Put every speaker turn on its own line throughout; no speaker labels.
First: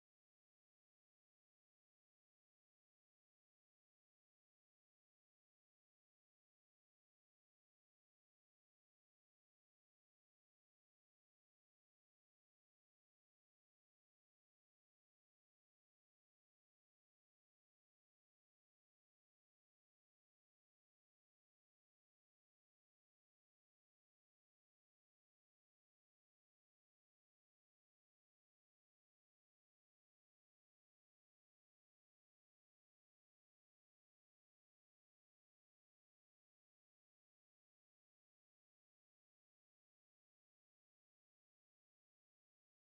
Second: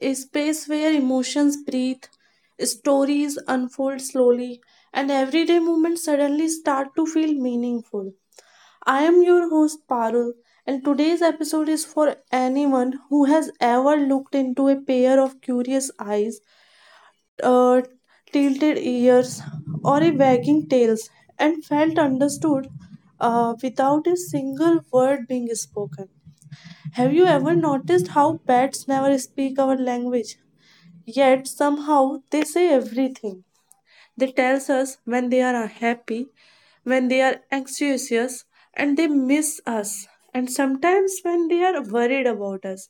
a space where emotions breathe, stories unfold slowly, and everyday moments suddenly start to feel meaningful. I am your host Parul, and today's episode is for anyone who has ever looked into a pair of curious eyes, uh, tilted ears, or a wagging tails and felt understood without a single word being spoken. Have you ever noticed how pets never speak our language? Yet somehow they say everything. They tell us when they are unhappy, when they are anxious, and they miss us, and sometimes when they are worried about us.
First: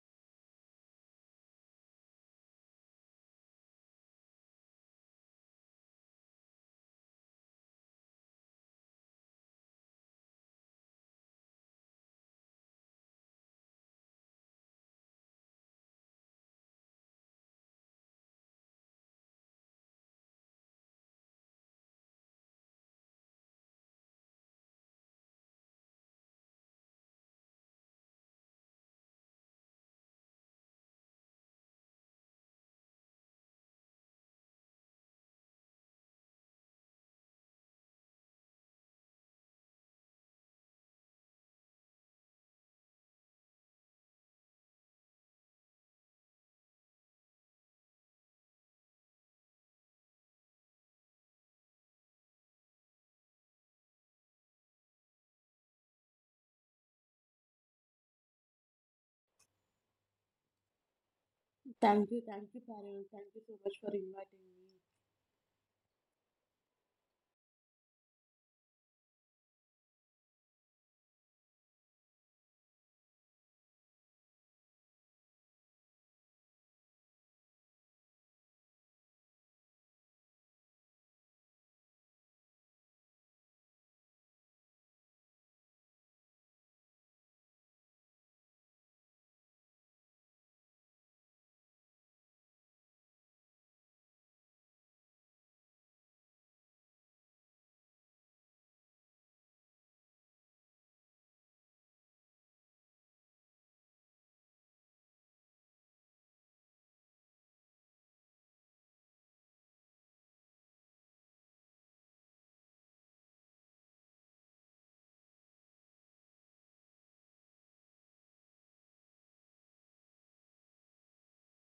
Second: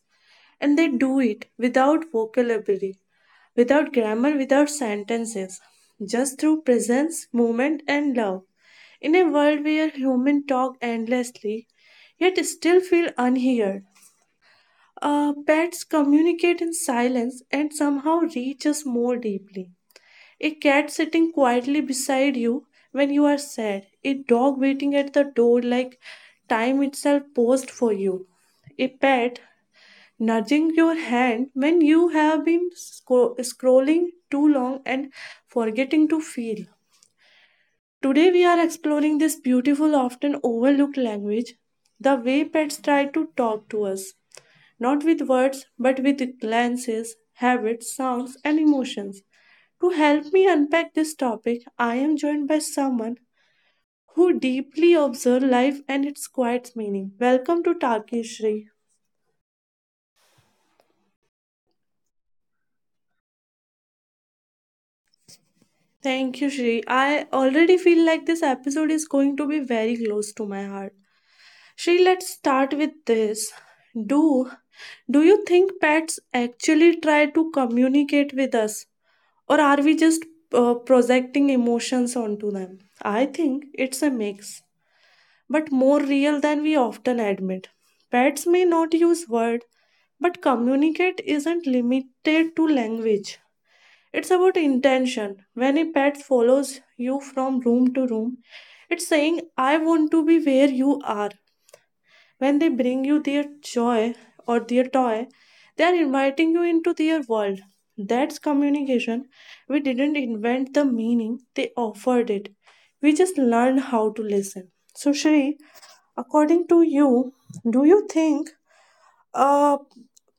And they do it without vocabulary, without grammar, without sentences, just through presence, movement, and love. In a world where humans talk endlessly, yet still feel unheard, pets communicate in silence and somehow reach us more deeply. A cat sitting quietly beside you when you are sad, a dog waiting at the door like time itself paused for you, a pet nudging your hand when you have been scrolling too long and forgetting to feel. Today, we are exploring this beautiful, often overlooked language, the way pets try to talk to us, not with words, but with glances, habits, sounds, and emotions. To help me unpack this topic, I am joined by someone who deeply observes life and its quiet meaning. Welcome to Taki Shri. Thank you, Shri. I already feel like this episode is going to be very close to my heart. Shri, let's start with this. Do do you think pets actually try to communicate with us? Or are we just projecting emotions onto them? I think it's a mix, but more real than we often admit. Pets may not use words, but communicate isn't limited to language. It's about intention. When a pet follows you from room to room, it's saying, I want to be where you are. When they bring you their joy or their toy, they are inviting you into their world. That's communication. We didn't invent the meaning, they offered it. We just learned how to listen. So, Shri, according to you, do you think uh,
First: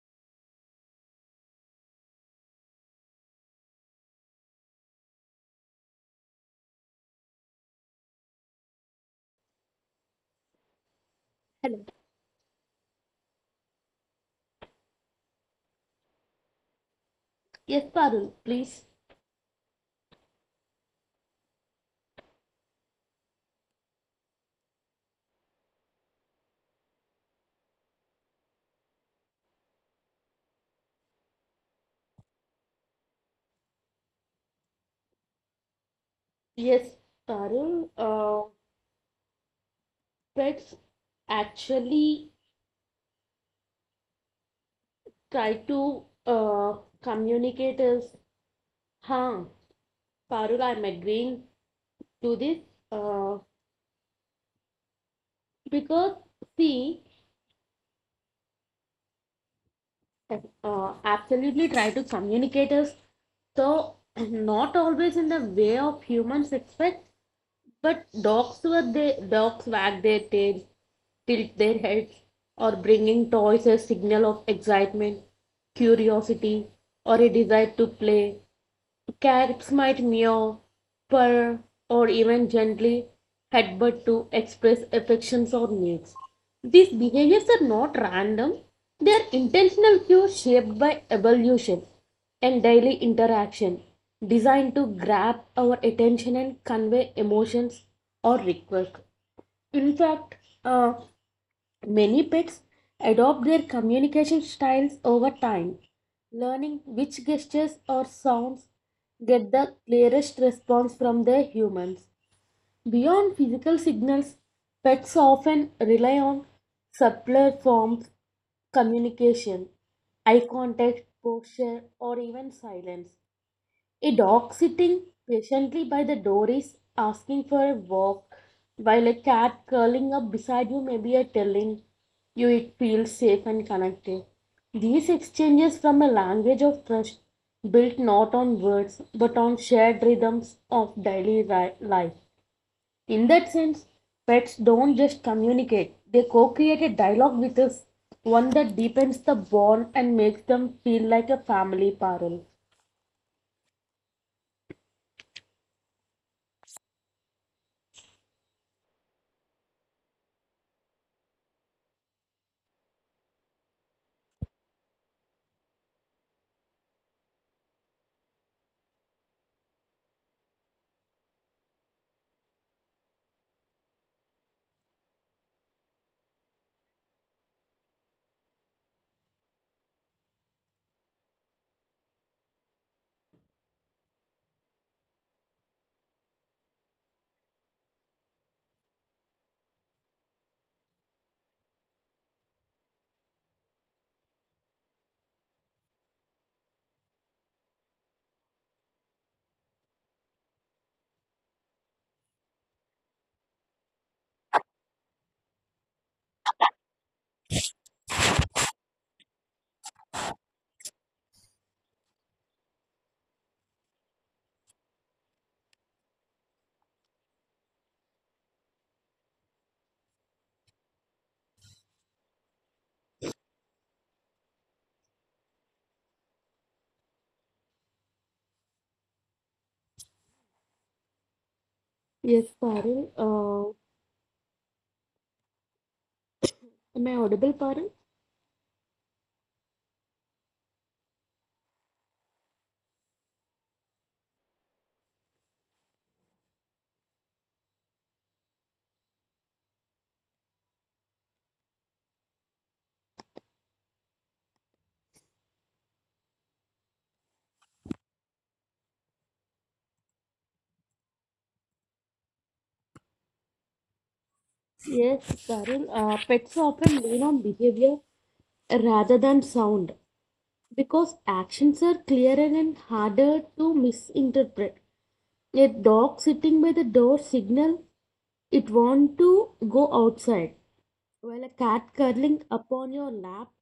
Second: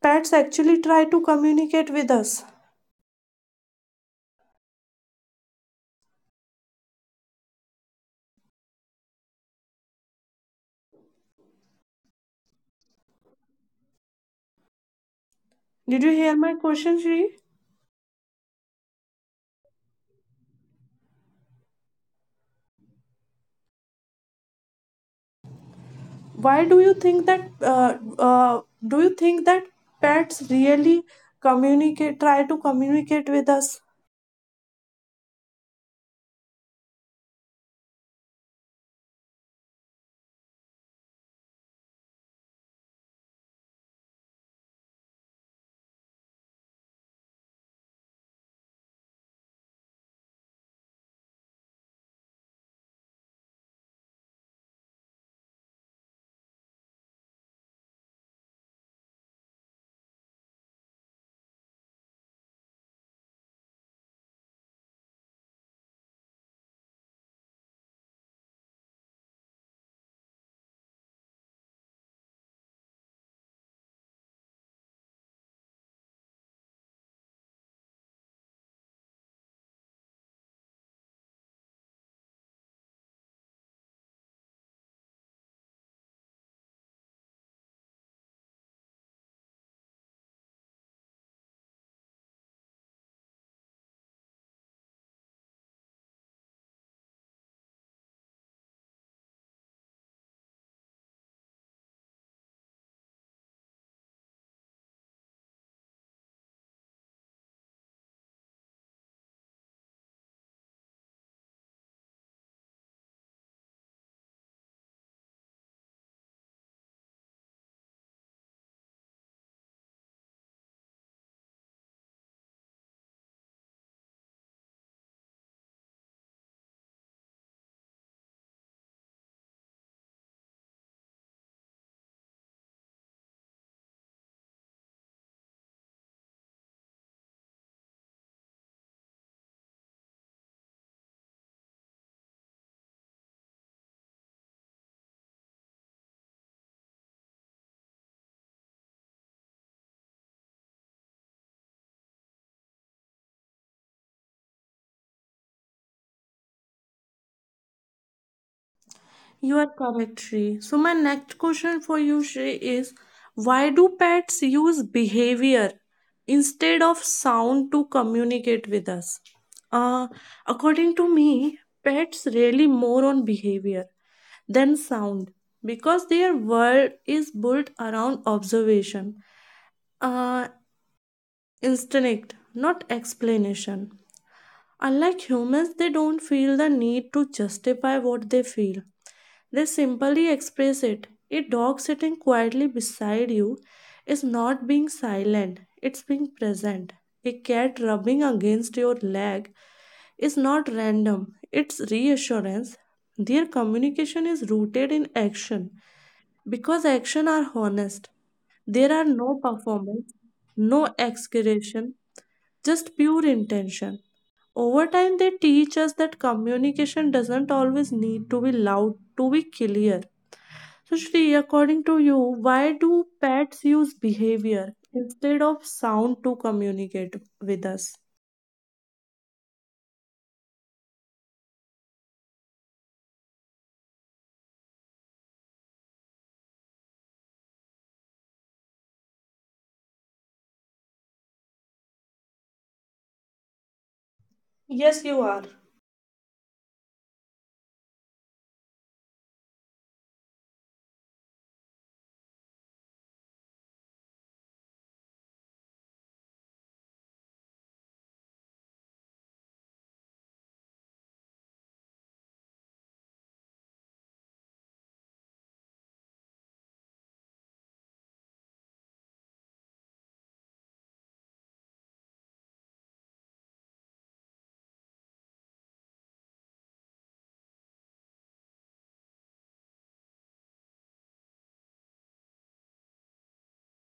pets actually try to communicate with us? Did you hear my question, Shri? Why do you think that? Uh, do you think that pets really communicate? Try to communicate with us?
Yes, Tarun, pets actually try to communicate us, huh? Parul, I'm agreeing to this, uh, because see, absolutely try to communicate us. So not always in the way of humans expect, but dogs were they dogs wag their tails, tilt their heads, or bringing toys as signal of excitement, curiosity, or a desire to play. Cats might meow, purr, or even gently headbutt to express affections or needs. These behaviors are not random, they are intentional cues shaped by evolution and daily interaction, designed to grab our attention and convey emotions or requests. In fact, uh, many pets adopt their communication styles over time, learning which gestures or sounds get the clearest response from their humans. Beyond physical signals, pets often rely on subtler forms communication, eye contact, posture, or even silence. A dog sitting patiently by the door is asking for a walk, while a cat curling up beside you may be a telling you it feels safe and connected. These exchanges from a language of trust built not on words but on shared rhythms of daily life. In that sense, pets don't just communicate, they co create a dialogue with us, one that deepens the bond and makes them feel like a family, Parul.
You are correct, Shri. So, my next question for you, Shri, is why do pets use behavior instead of sound to communicate with us? Uh, According to me, pets rely more on behavior than sound because their world is built around observation, uh, instinct, not explanation. Unlike humans, they don't feel the need to justify what they feel, they simply express it. A dog sitting quietly beside you is not being silent, it's being present. A cat rubbing against your leg is not random, it's reassurance. Their communication is rooted in action because action are honest. There are no performance, no exaggeration, just pure intention. Over time, they teach us that communication doesn't always need to be loud to be clear. So, Shri, according to you, why do pets use behavior instead of sound to communicate with us?
Yes, Parul. Am I audible, Parul?
Yes, you are.
Yes, Parul, pets often lean on behavior rather than sound because actions are clearer and harder to misinterpret. A dog sitting by the door signal it want to go outside, while a cat curling upon your lap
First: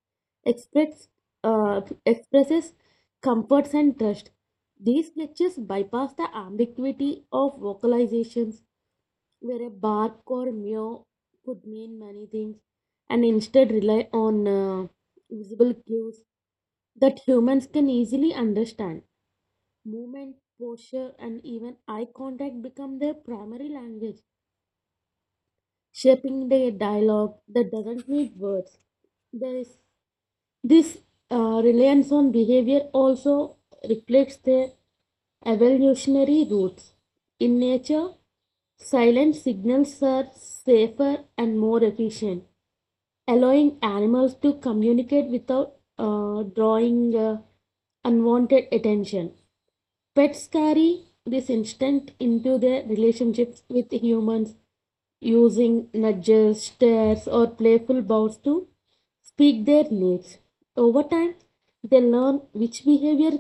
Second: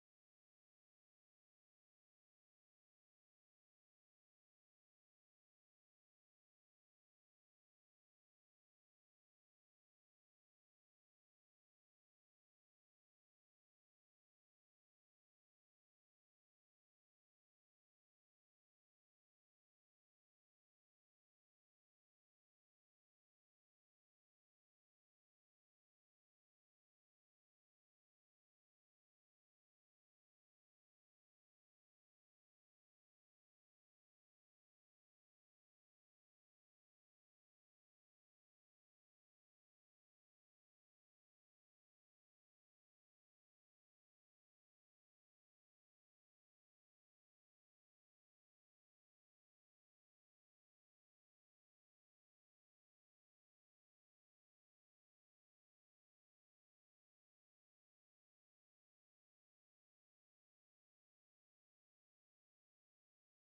express, expresses comforts and trust. These gestures bypass the ambiguity of vocalizations where a bark or meow could mean many things and instead rely on visible cues that humans can easily understand. Movement, posture, and even eye contact become their primary language, shaping their dialogue that doesn't need words. This, this reliance on behavior also reflects their evolutionary roots. In nature, silent signals are safer and more efficient, allowing animals to communicate without drawing unwanted attention. Pets carry this instinct into their relationships with humans, using nudges, stares, or playful bows to speak their needs. Over time, they learn which behavior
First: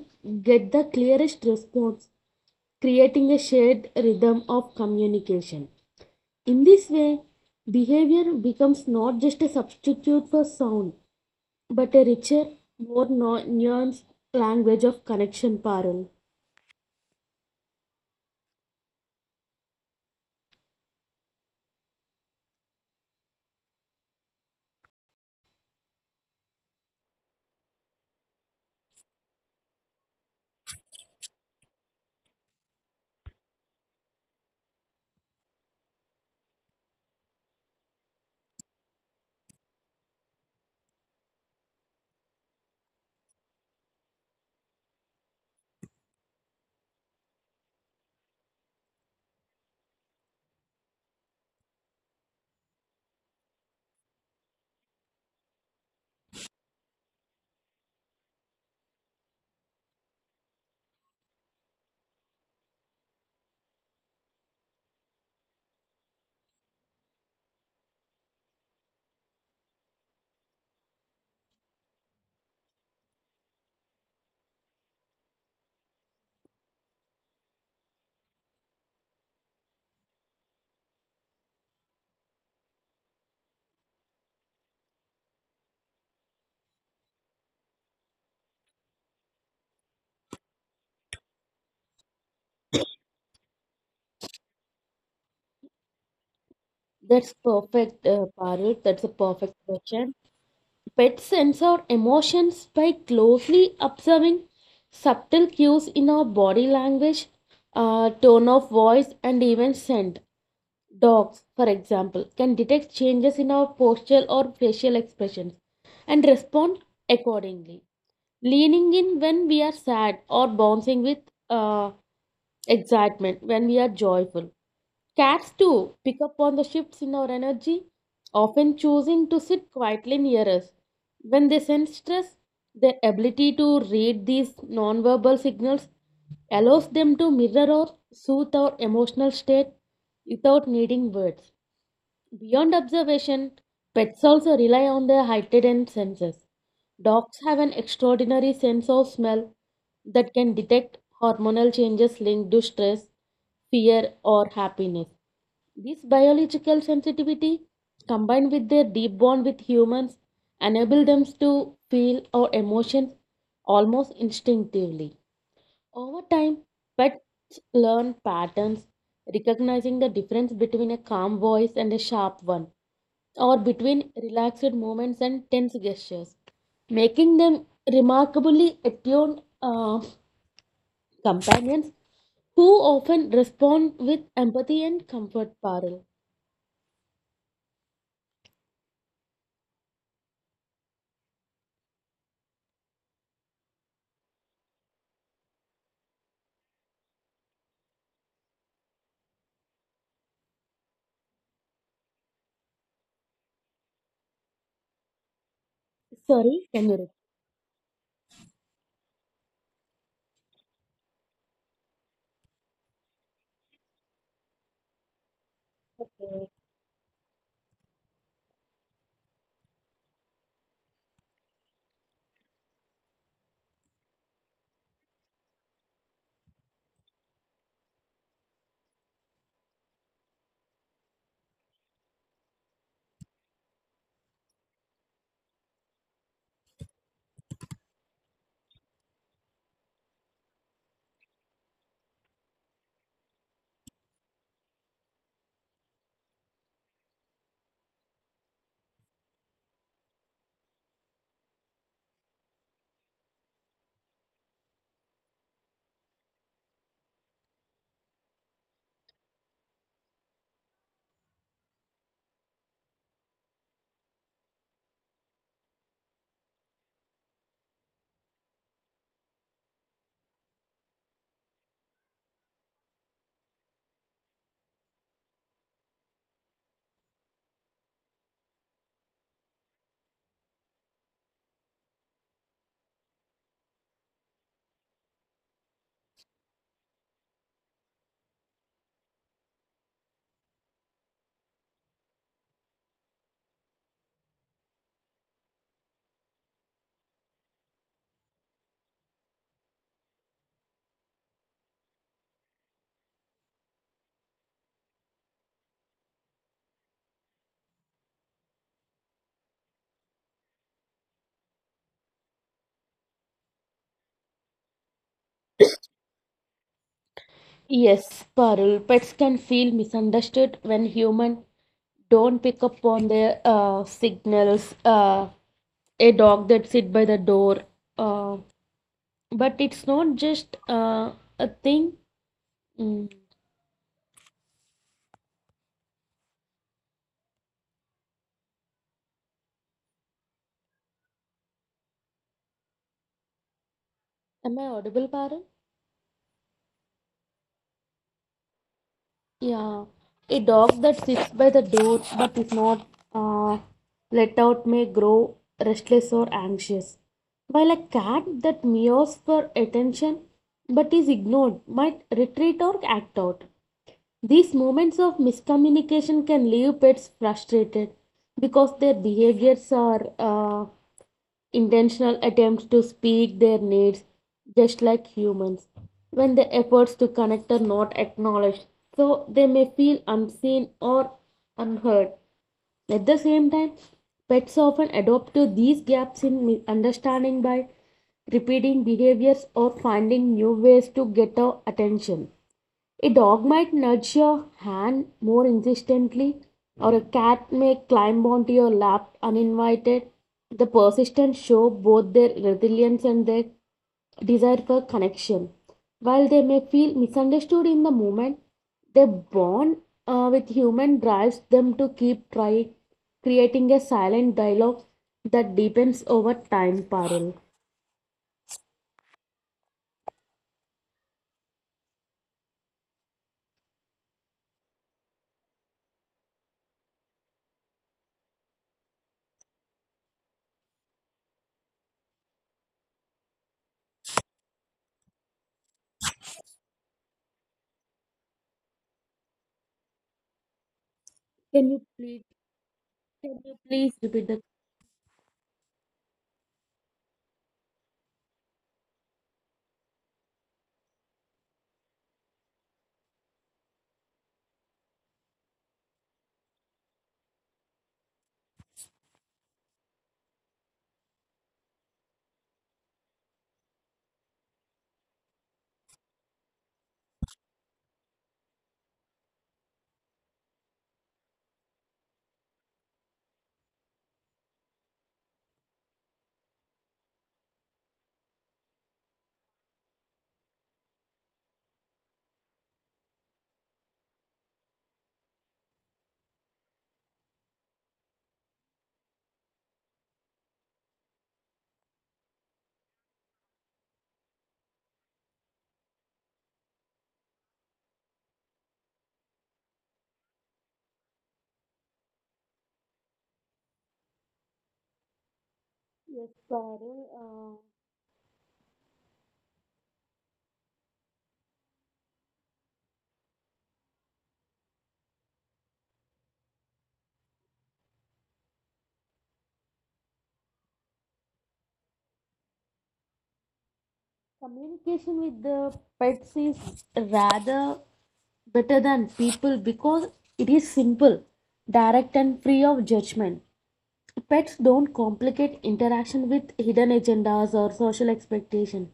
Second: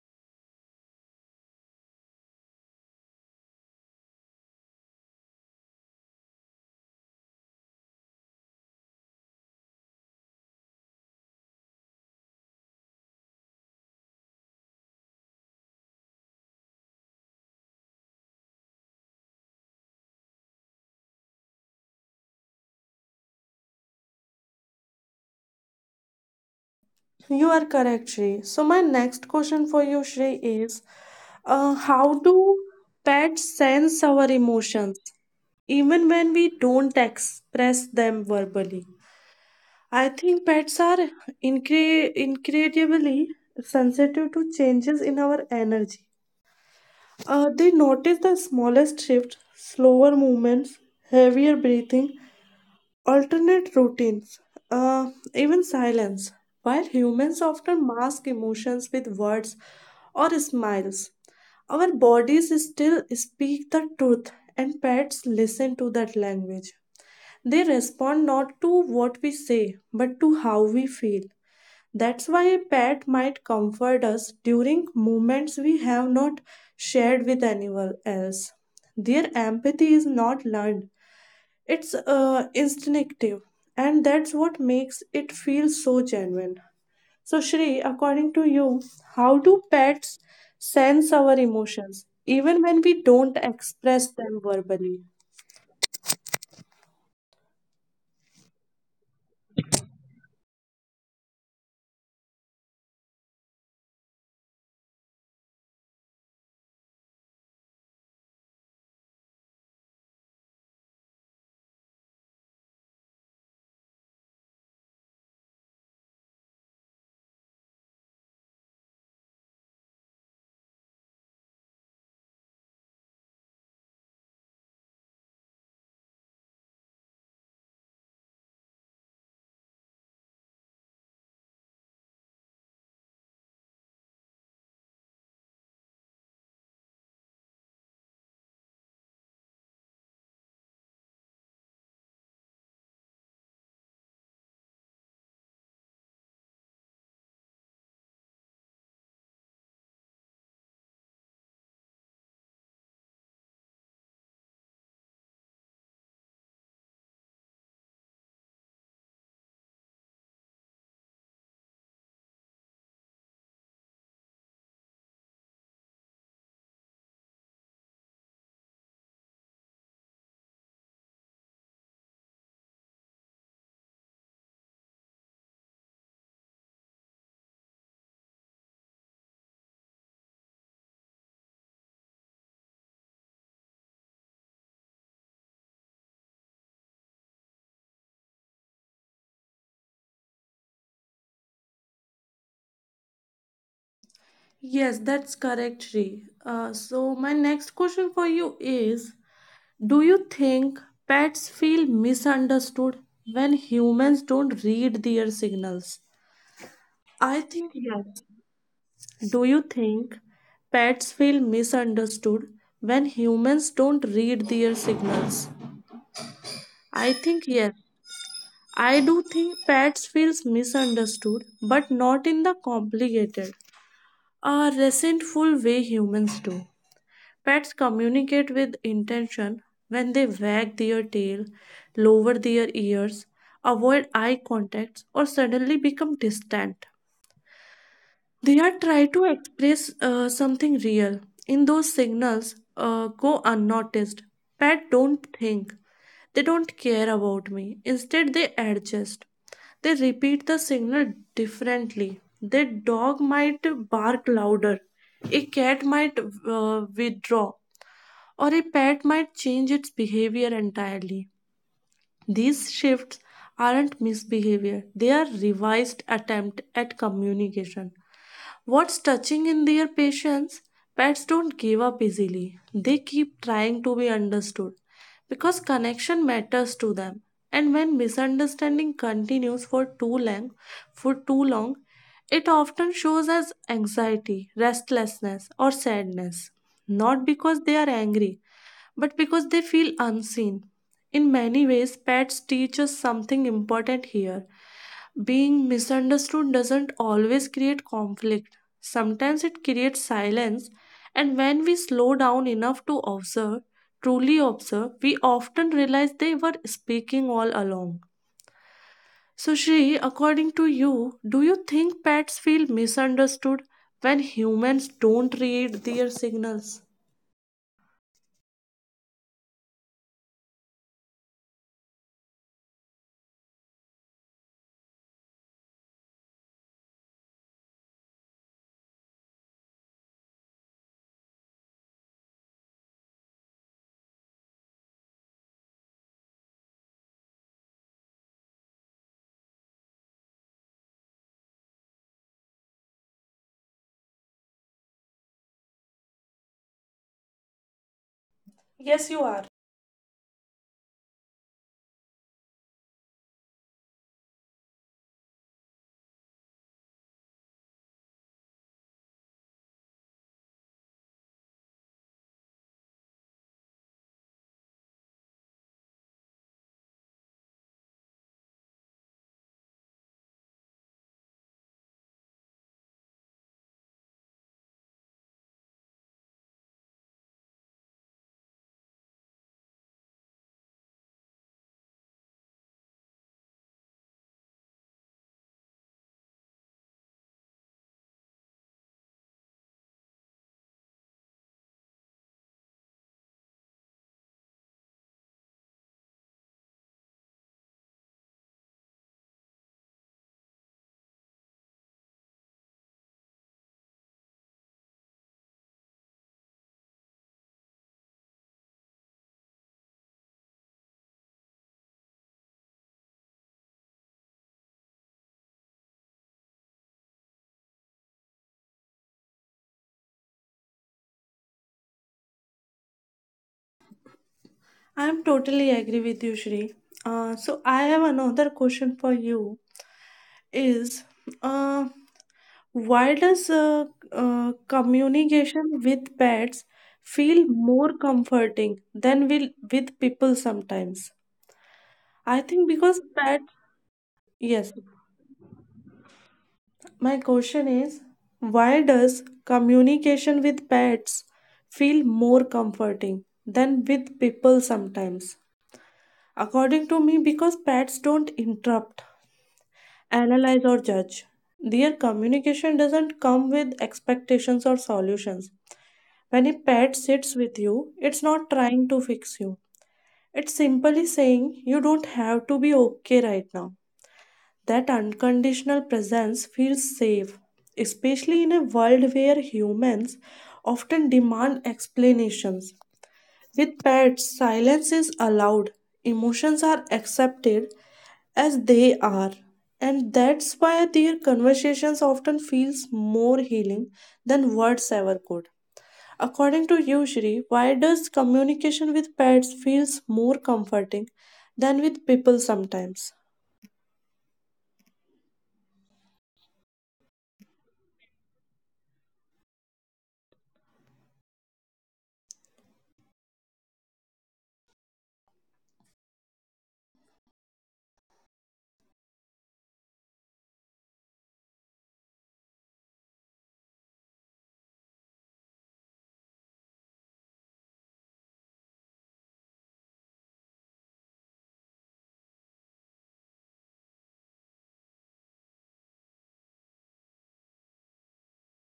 get the clearest response, creating a shared rhythm of communication. In this way, behavior becomes not just a substitute for sound, but a richer, more nuanced language of connection, Parul.
You are correct, Shri. So, my next question for you, Shri, is how do pets sense our emotions even when we don't express them verbally? I think pets are incredibly sensitive to changes in our energy. They notice the smallest shifts, slower movements, heavier breathing, alternate routines, even silence. While humans often mask emotions with words or smiles, our bodies still speak the truth, and pets listen to that language. They respond not to what we say, but to how we feel. That's why a pet might comfort us during moments we have not shared with anyone else. Their empathy is not learned, it's instinctive, and that's what makes it feel so genuine. So, Shri, according to you, how do pets sense our emotions even when we don't express them verbally?
That's perfect, Parul. That's a perfect question. Pets sense our emotions by closely observing subtle cues in our body language, tone of voice, and even scent. Dogs, for example, can detect changes in our postural or facial expressions and respond accordingly. Leaning in when we are sad or bouncing with uh, excitement when we are joyful. Cats too pick up on the shifts in our energy, often choosing to sit quietly near us. When they sense stress, their ability to read these nonverbal signals allows them to mirror or soothe our emotional state without needing words. Beyond observation, pets also rely on their heightened senses. Dogs have an extraordinary sense of smell that can detect hormonal changes linked to stress, fear, or happiness. This biological sensitivity, combined with their deep bond with humans, enable them to feel our emotions almost instinctively. Over time, pets learn patterns, recognizing the difference between a calm voice and a sharp one, or between relaxed movements and tense gestures, making them remarkably attuned companions who often respond with empathy and comfort. Parul.
Yes, that's correct, Shri. So, my next question for you is, do you think pets feel misunderstood when humans don't read their signals?
Sorry, can
I
you
think yes. Do you think pets feel misunderstood when humans don't read their signals?
repeat?
I think yes. I do think pets feels misunderstood, but not in the complicated, resentful way humans do. Pets communicate with intention when they wag their tail, lower their ears, avoid eye contacts, or suddenly become distant. They are trying to express something real. In those signals, go unnoticed. Pet don't think. They don't care about me. Instead, they adjust. They repeat the signal differently. Their dog might bark louder. A cat might withdraw or a pet might change its behavior entirely. These shifts aren't misbehavior, they are revised attempt at communication. What's touching in their patience? Pets don't give up easily. They keep trying to be understood because connection matters to them. And when misunderstanding continues for too long, it often shows as anxiety, restlessness, or sadness. Not because they are angry, but because they feel unseen. In many ways, pets teach us something important here. Being misunderstood doesn't always create conflict, sometimes it creates silence, and when we slow down enough to observe, truly observe, we often realize they were speaking all along. So, Shri, according to you, do you think pets feel misunderstood when humans don't read their signals?
Yes, Parul, pets can feel misunderstood when humans don't pick up on their signals. A dog that sit by the door. Uh, but it's not just a thing. Mm. Am I audible, Parul?
Yes, you are.
Yeah, a dog that sits by the door but is not uh, let out may grow restless or anxious, while a cat that meows for attention but is ignored might retreat or act out. These moments of miscommunication can leave pets frustrated because their behaviors are intentional attempts to speak their needs just like humans when the efforts to connect are not acknowledged, so they may feel unseen or unheard. At the same time, pets often adopt to these gaps in understanding by repeating behaviors or finding new ways to get our attention. A dog might nudge your hand more insistently, or a cat may climb onto your lap uninvited. The persistent show both their resilience and their desire for connection. While they may feel misunderstood in the moment, their bond with human drives them to keep trying, creating a silent dialogue that deepens over time. Parul,
I'm totally agree with you, Shri. So I have another question for you. Is uh, why does communication with pets feel more comforting than will with people sometimes?
can you
I think
please
because pets.
can you please
Yes,
repeat the
my question is, why does communication with pets feel more comforting than with people sometimes? According to me, because pets don't interrupt, analyze, or judge. Their communication doesn't come with expectations or solutions. When a pet sits with you, it's not trying to fix you. It's simply saying you don't have to be okay right now. That unconditional presence feels safe, especially in a world where humans often demand explanations. With pets, silence is allowed, emotions are accepted, as they are. And that's why their conversations often feels more healing than words ever could. According to you, Shri, why does communication with pets feels more comforting than with people sometimes?
Communication with the pets is rather better than people because it is simple, direct, and free of judgment. Pets don't complicate interaction with hidden agendas or social expectation.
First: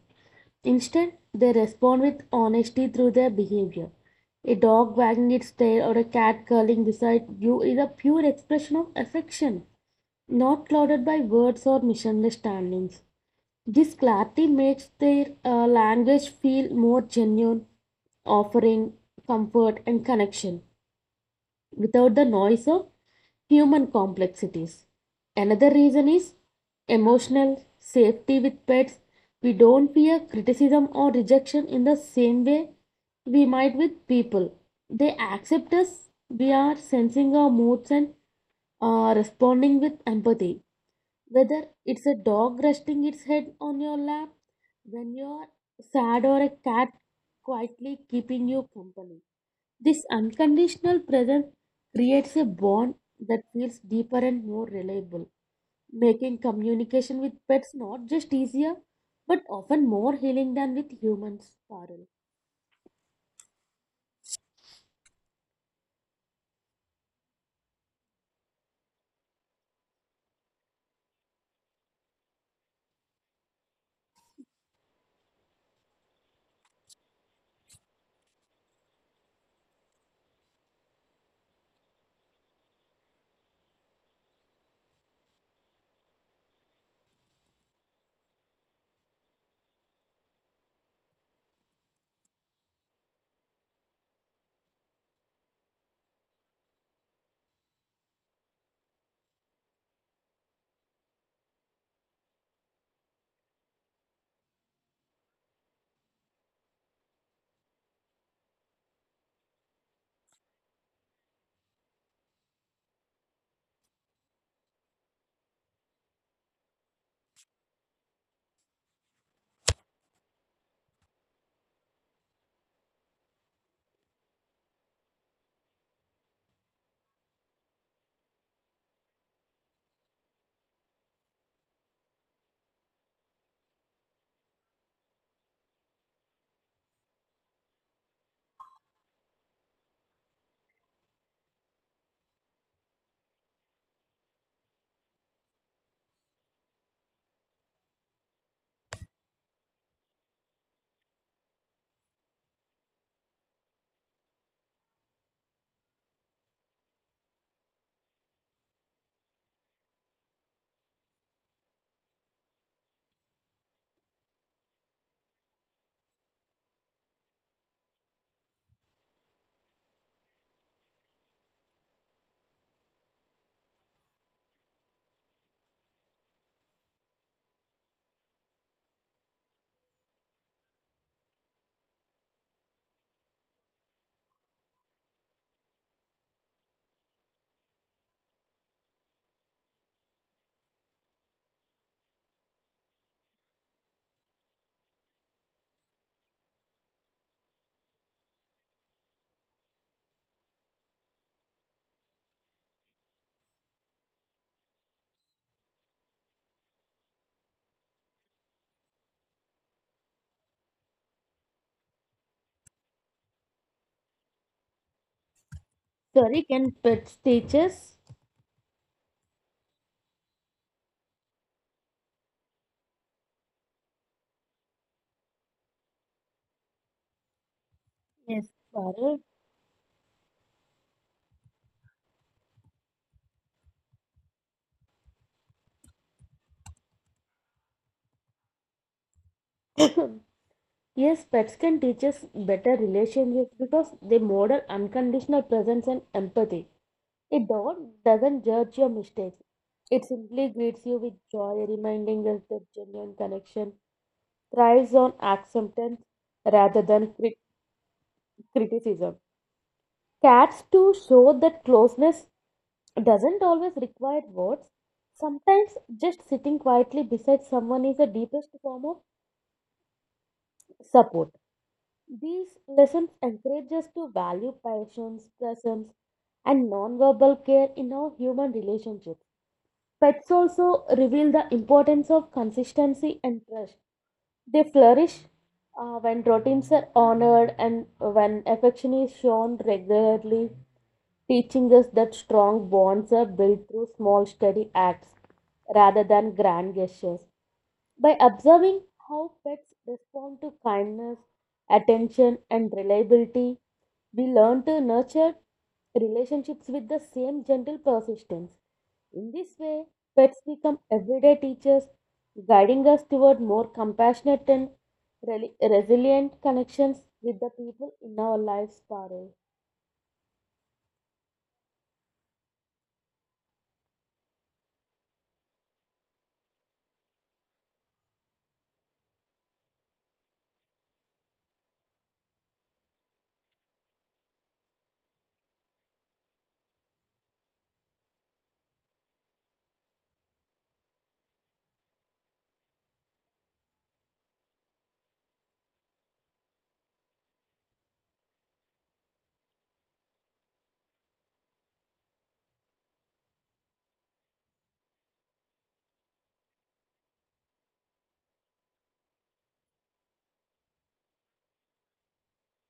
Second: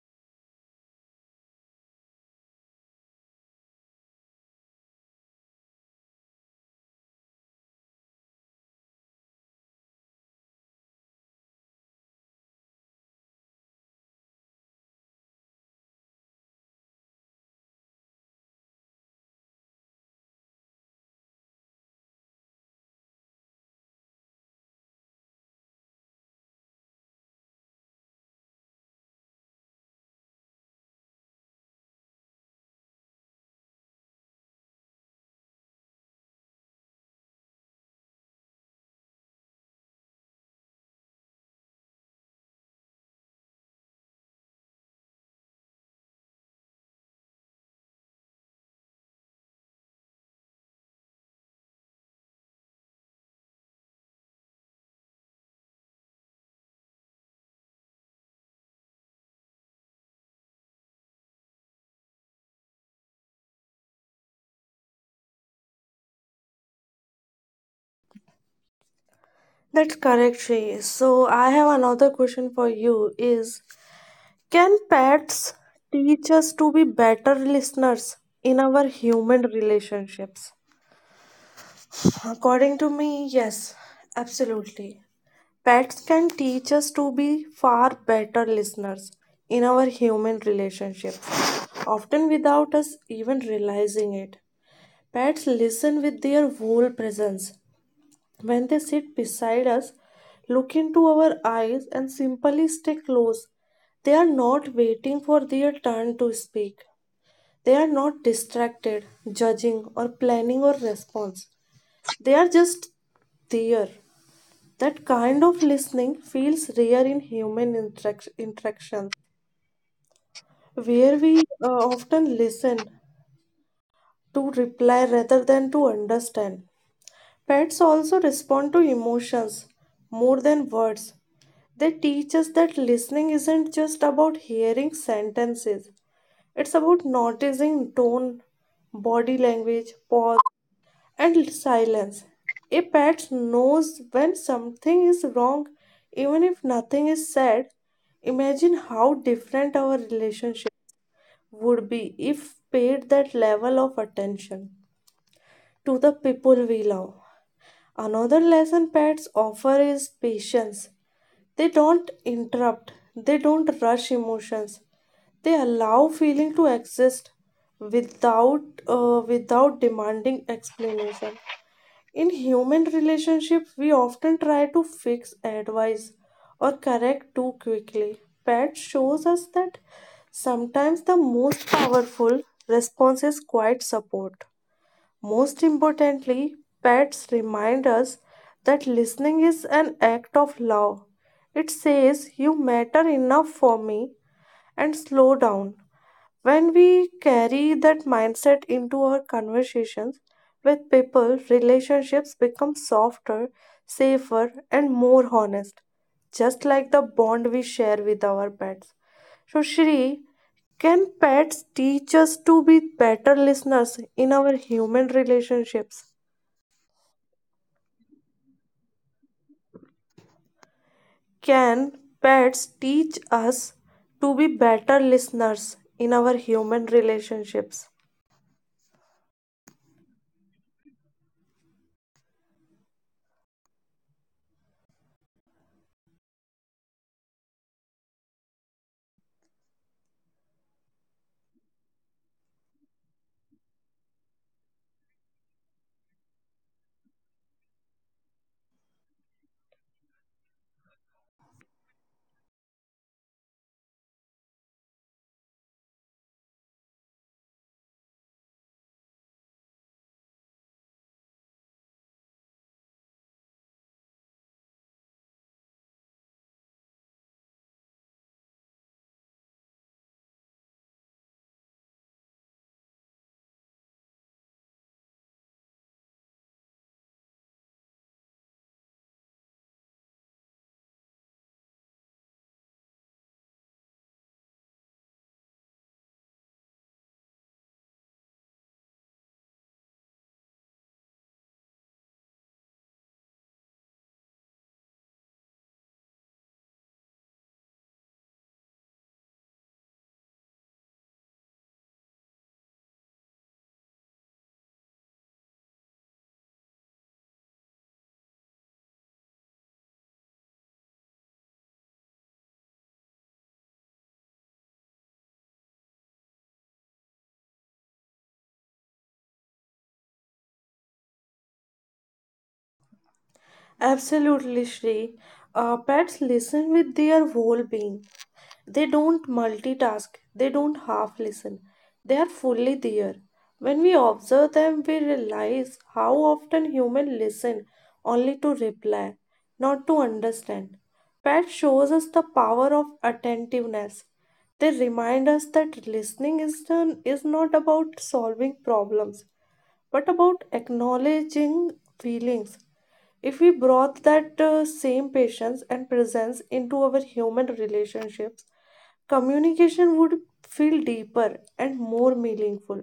Instead, they respond with honesty through their behavior. A dog wagging its tail or a cat curling beside you is a pure expression of affection not clouded by words or misunderstandings. This clarity makes their language feel more genuine, offering comfort and connection without the noise of human complexities. Another reason is emotional safety with pets. We don't fear criticism or rejection in the same way we might with people. They accept us, we are sensing our moods and responding with empathy. Whether it's a dog resting its head on your lap when you're sad or a cat quietly keeping you company. This unconditional presence creates a bond that feels deeper and more reliable, making communication with pets not just easier but often more healing than with humans. Parul.
That's correct, Shrey. So I have another question for you is, can pets teach us to be better listeners in our human relationships? According to me, yes, absolutely. Pets can teach us to be far better listeners in our human relationships, often without us even realizing it. Pets listen with their whole presence. When they sit beside us, look into our eyes, and simply stay close, they are not waiting for their turn to speak. They are not distracted, judging, or planning or response. They are just there. That kind of listening feels rare in human interaction, where we often listen to reply rather than to understand. Pets also respond to emotions more than words. They teach us that listening isn't just about hearing sentences, it's about noticing tone, body language, pause, and silence. A pet knows when something is wrong, even if nothing is said. Imagine how different our relationship would be if paid that level of attention to the people we love. Another lesson pets offer is patience. They don't interrupt, they don't rush emotions. They allow feeling to exist without without demanding explanation. In human relationships, we often try to fix, advise, or correct too quickly. Pet shows us that sometimes the most powerful response is quiet support. Most importantly, pets remind us that listening is an act of love. It says, you matter enough for me, and slow down. When we carry that mindset into our conversations with people, relationships become softer, safer, and more honest, just like the bond we share with our pets. So, Shri, can pets teach us to be better listeners in our human relationships?
Sorry, can pets teach us?
Can pets teach us to be better listeners in our human relationships?
Yes, Parul. Yes, pets can teach us better relationships because they model unconditional presence and empathy. It don't, doesn't judge your mistakes. It simply greets you with joy, reminding us that genuine connection thrives on acceptance rather than criticism. Cats too show that closeness doesn't always require words. Sometimes just sitting quietly beside someone is the deepest form of support. These lessons encourage us to value patience, presence, and non-verbal care in our human relationships. Pets also reveal the importance of consistency and trust. They flourish when routines are honored and when affection is shown regularly, teaching us that strong bonds are built through small, steady acts rather than grand gestures. By observing how pets respond to kindness, attention, and reliability, we learn to nurture relationships with the same gentle persistence. In this way, pets become everyday teachers, guiding us toward more compassionate and resilient connections with the people in our lives, Parul.
Absolutely, Shri. Pets listen with their whole being. They don't multitask, they don't half listen. They are fully there. When we observe them, we realize how often humans listen only to reply, not to understand. Pet shows us the power of attentiveness. They remind us that listening is, done, is not about solving problems, but about acknowledging feelings. If we brought that same patience and presence into our human relationships, communication would feel deeper and more meaningful.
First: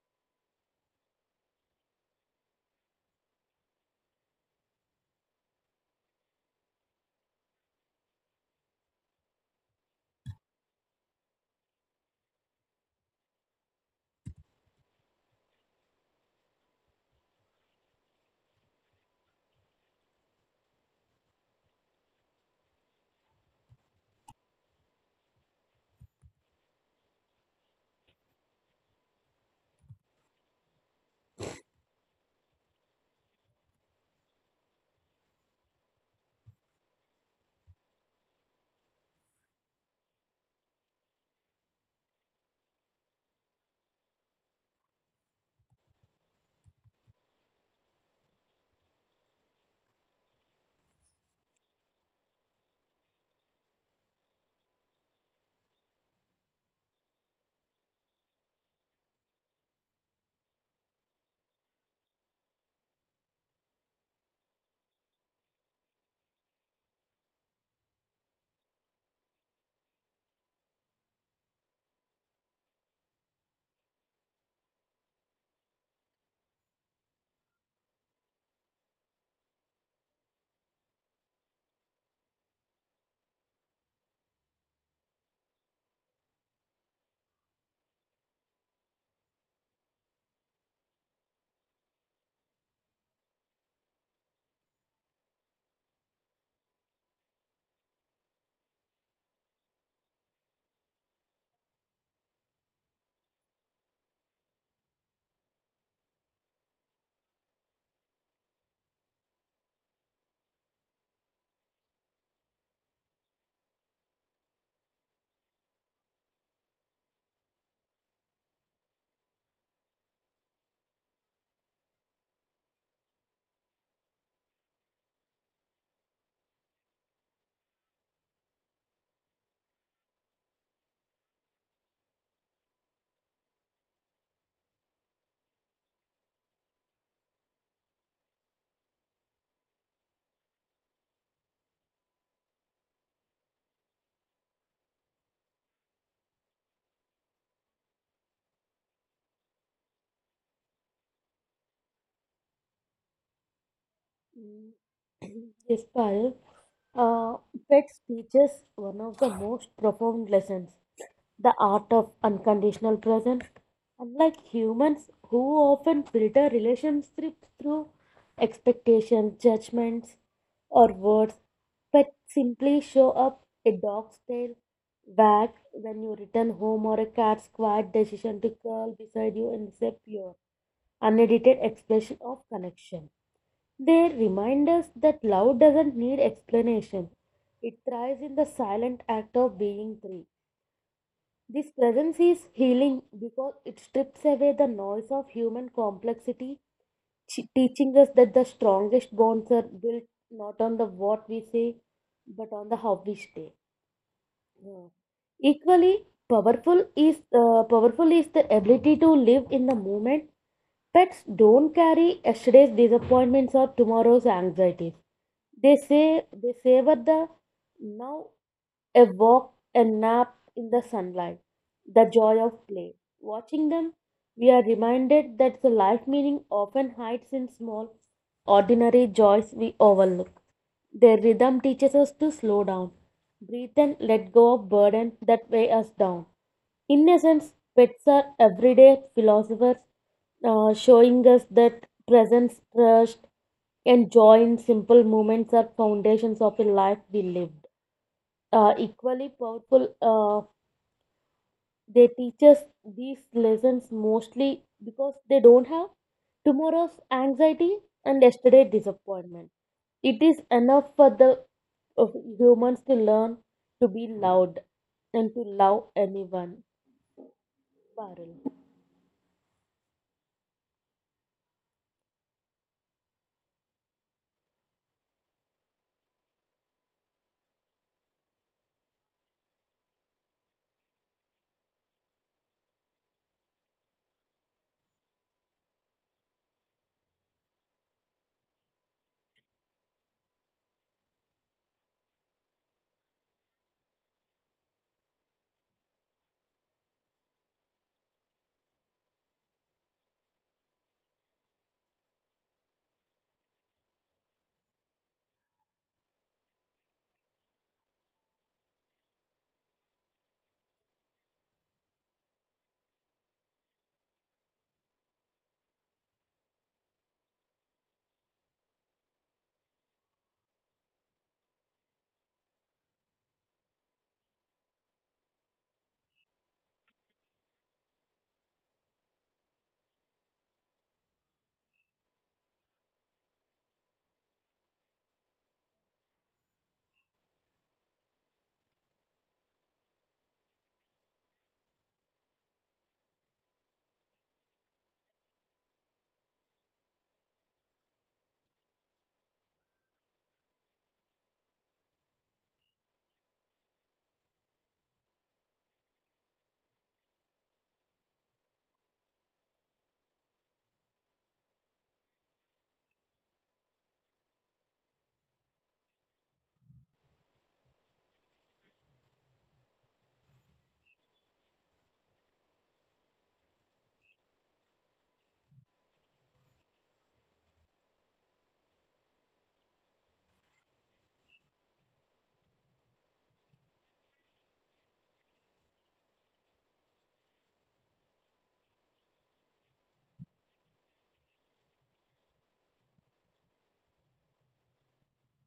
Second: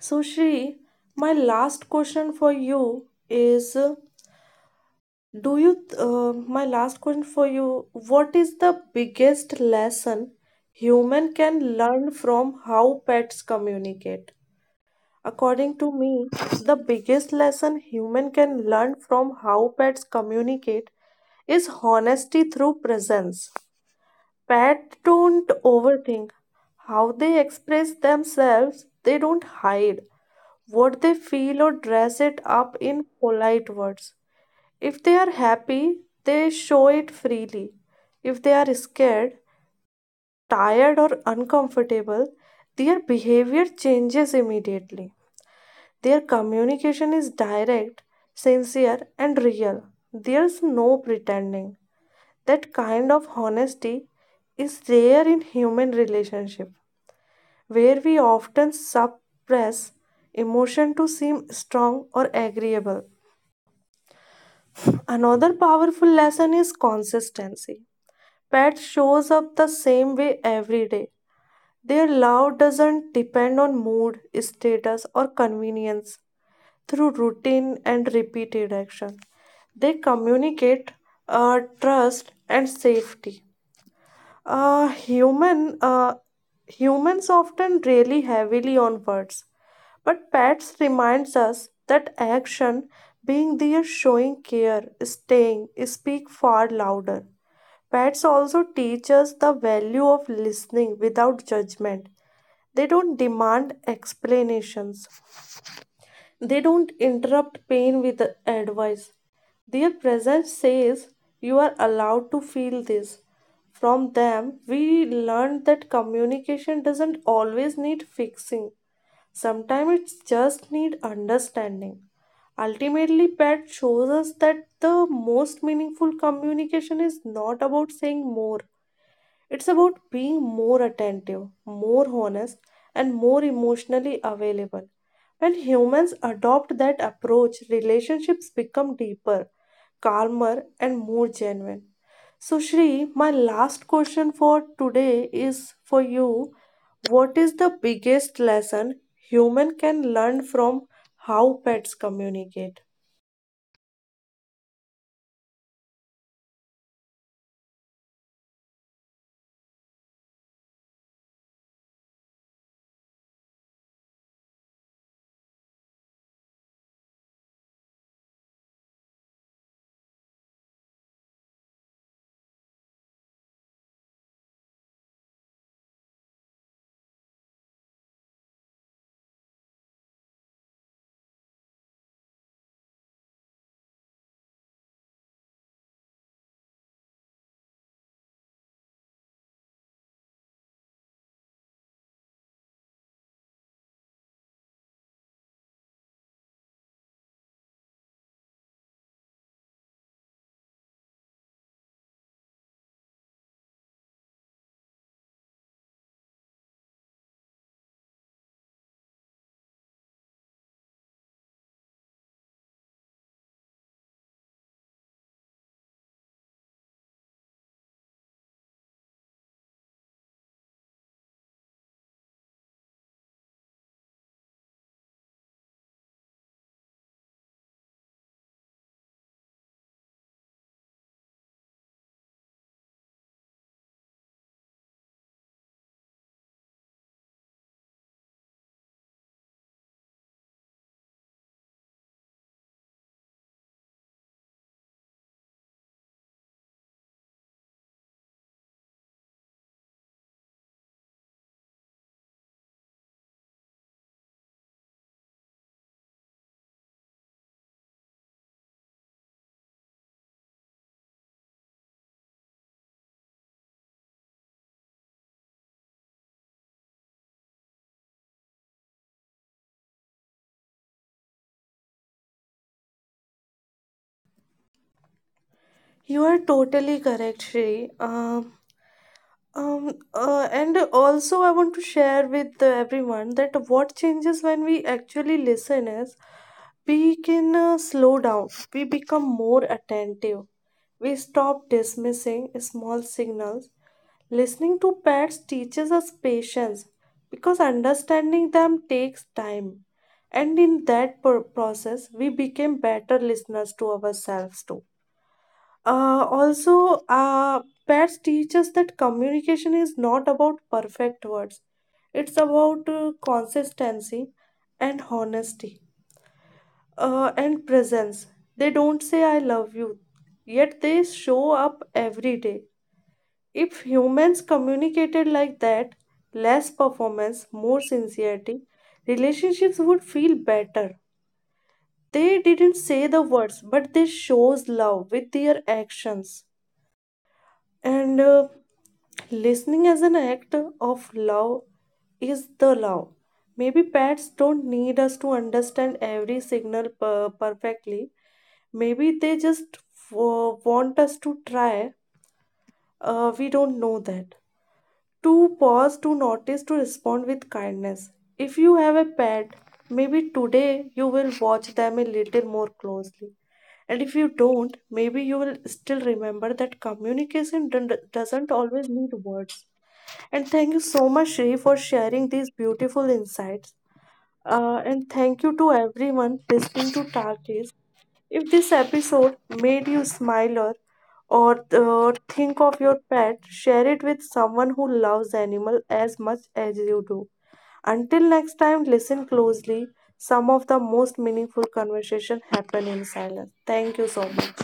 So, Shri, my last question for you is Do you, my last question for you, what is the biggest lesson human can learn from how pets communicate? According to me, the biggest lesson human can learn from how pets communicate is honesty through presence. Pets don't overthink how they express themselves, they don't hide what they feel or dress it up in polite words. If they are happy, they show it freely. If they are scared, tired, or uncomfortable, their behavior changes immediately. Their communication is direct, sincere, and real. There's no pretending. That kind of honesty is rare in human relationship, where we often suppress emotion to seem strong or agreeable. Another powerful lesson is consistency. Pet shows up the same way every day. Their love doesn't depend on mood, status, or convenience, through routine and repeated action. They communicate trust and safety. Uh, human, uh, Humans often rely heavily on words, but pets reminds us that action, being there, showing care, staying, speak far louder. Pets also teach us the value of listening without judgment. They don't demand explanations. They don't interrupt pain with advice. Their presence says, you are allowed to feel this. From them, we learned that communication doesn't always need fixing. Sometimes it just needs understanding. Ultimately, Pat shows us that the most meaningful communication is not about saying more, it's about being more attentive, more honest, and more emotionally available. When humans adopt that approach, relationships become deeper, calmer, and more genuine. So, Shri, my last question for today is for you, what is the biggest lesson human can learn from how pets communicate?
Yes, Parul. Uh, pets teach us one of the most profound lessons. The art of unconditional presence. Unlike humans who often filter relationships through expectations, judgments, or words, pets simply show up a dog's tail wag when you return home or a cat's quiet decision to curl beside you and say pure, unedited expression of connection. They remind us that love doesn't need explanation. It thrives in the silent act of being three. This presence is healing because it strips away the noise of human complexity, teaching us that the strongest bonds are built not on the what we say, but on the how we stay. Yeah. Equally powerful is the ability to live in the moment. Pets don't carry yesterday's disappointments or tomorrow's anxieties. They say they savor the now, a walk, a nap in the sunlight, the joy of play. Watching them, we are reminded that the life meaning often hides in small, ordinary joys we overlook. Their rhythm teaches us to slow down, breathe, and let go of burdens that weigh us down. In essence, pets are everyday philosophers, showing us that presence, trust, and joy in simple moments are foundations of a life we live equally powerful. They teach us these lessons mostly because they don't have tomorrow's anxiety and yesterday disappointment. It is enough for the of humans to learn to be loud and to love anyone. Parul.
You are totally correct, Shri. And also, I want to share with everyone that what changes when we actually listen is, we can slow down, we become more attentive, we stop dismissing small signals. Listening to pets teaches us patience because understanding them takes time, and in that process, we became better listeners to ourselves too. Also, pets teach us that communication is not about perfect words. It's about consistency and honesty and presence. They don't say I love you, yet they show up every day. If humans communicated like that, less performance, more sincerity, relationships would feel better. They didn't say the words, but they shows love with their actions. And Listening as an act of love is the love. Maybe pets don't need us to understand every signal perfectly. Maybe they just want us to try. We don't know that to pause, to notice, to respond with kindness. If you have a pet, maybe today you will watch them a little more closely. And if you don't, maybe you will still remember that communication doesn't always need words. And thank you so much, Shri, for sharing these beautiful insights. And thank you to everyone listening to Tarkis. If this episode made you smile or think of your pet, share it with someone who loves animal as much as you do. Until next time, listen closely. Some of the most meaningful conversation happen in silence. Thank you so much.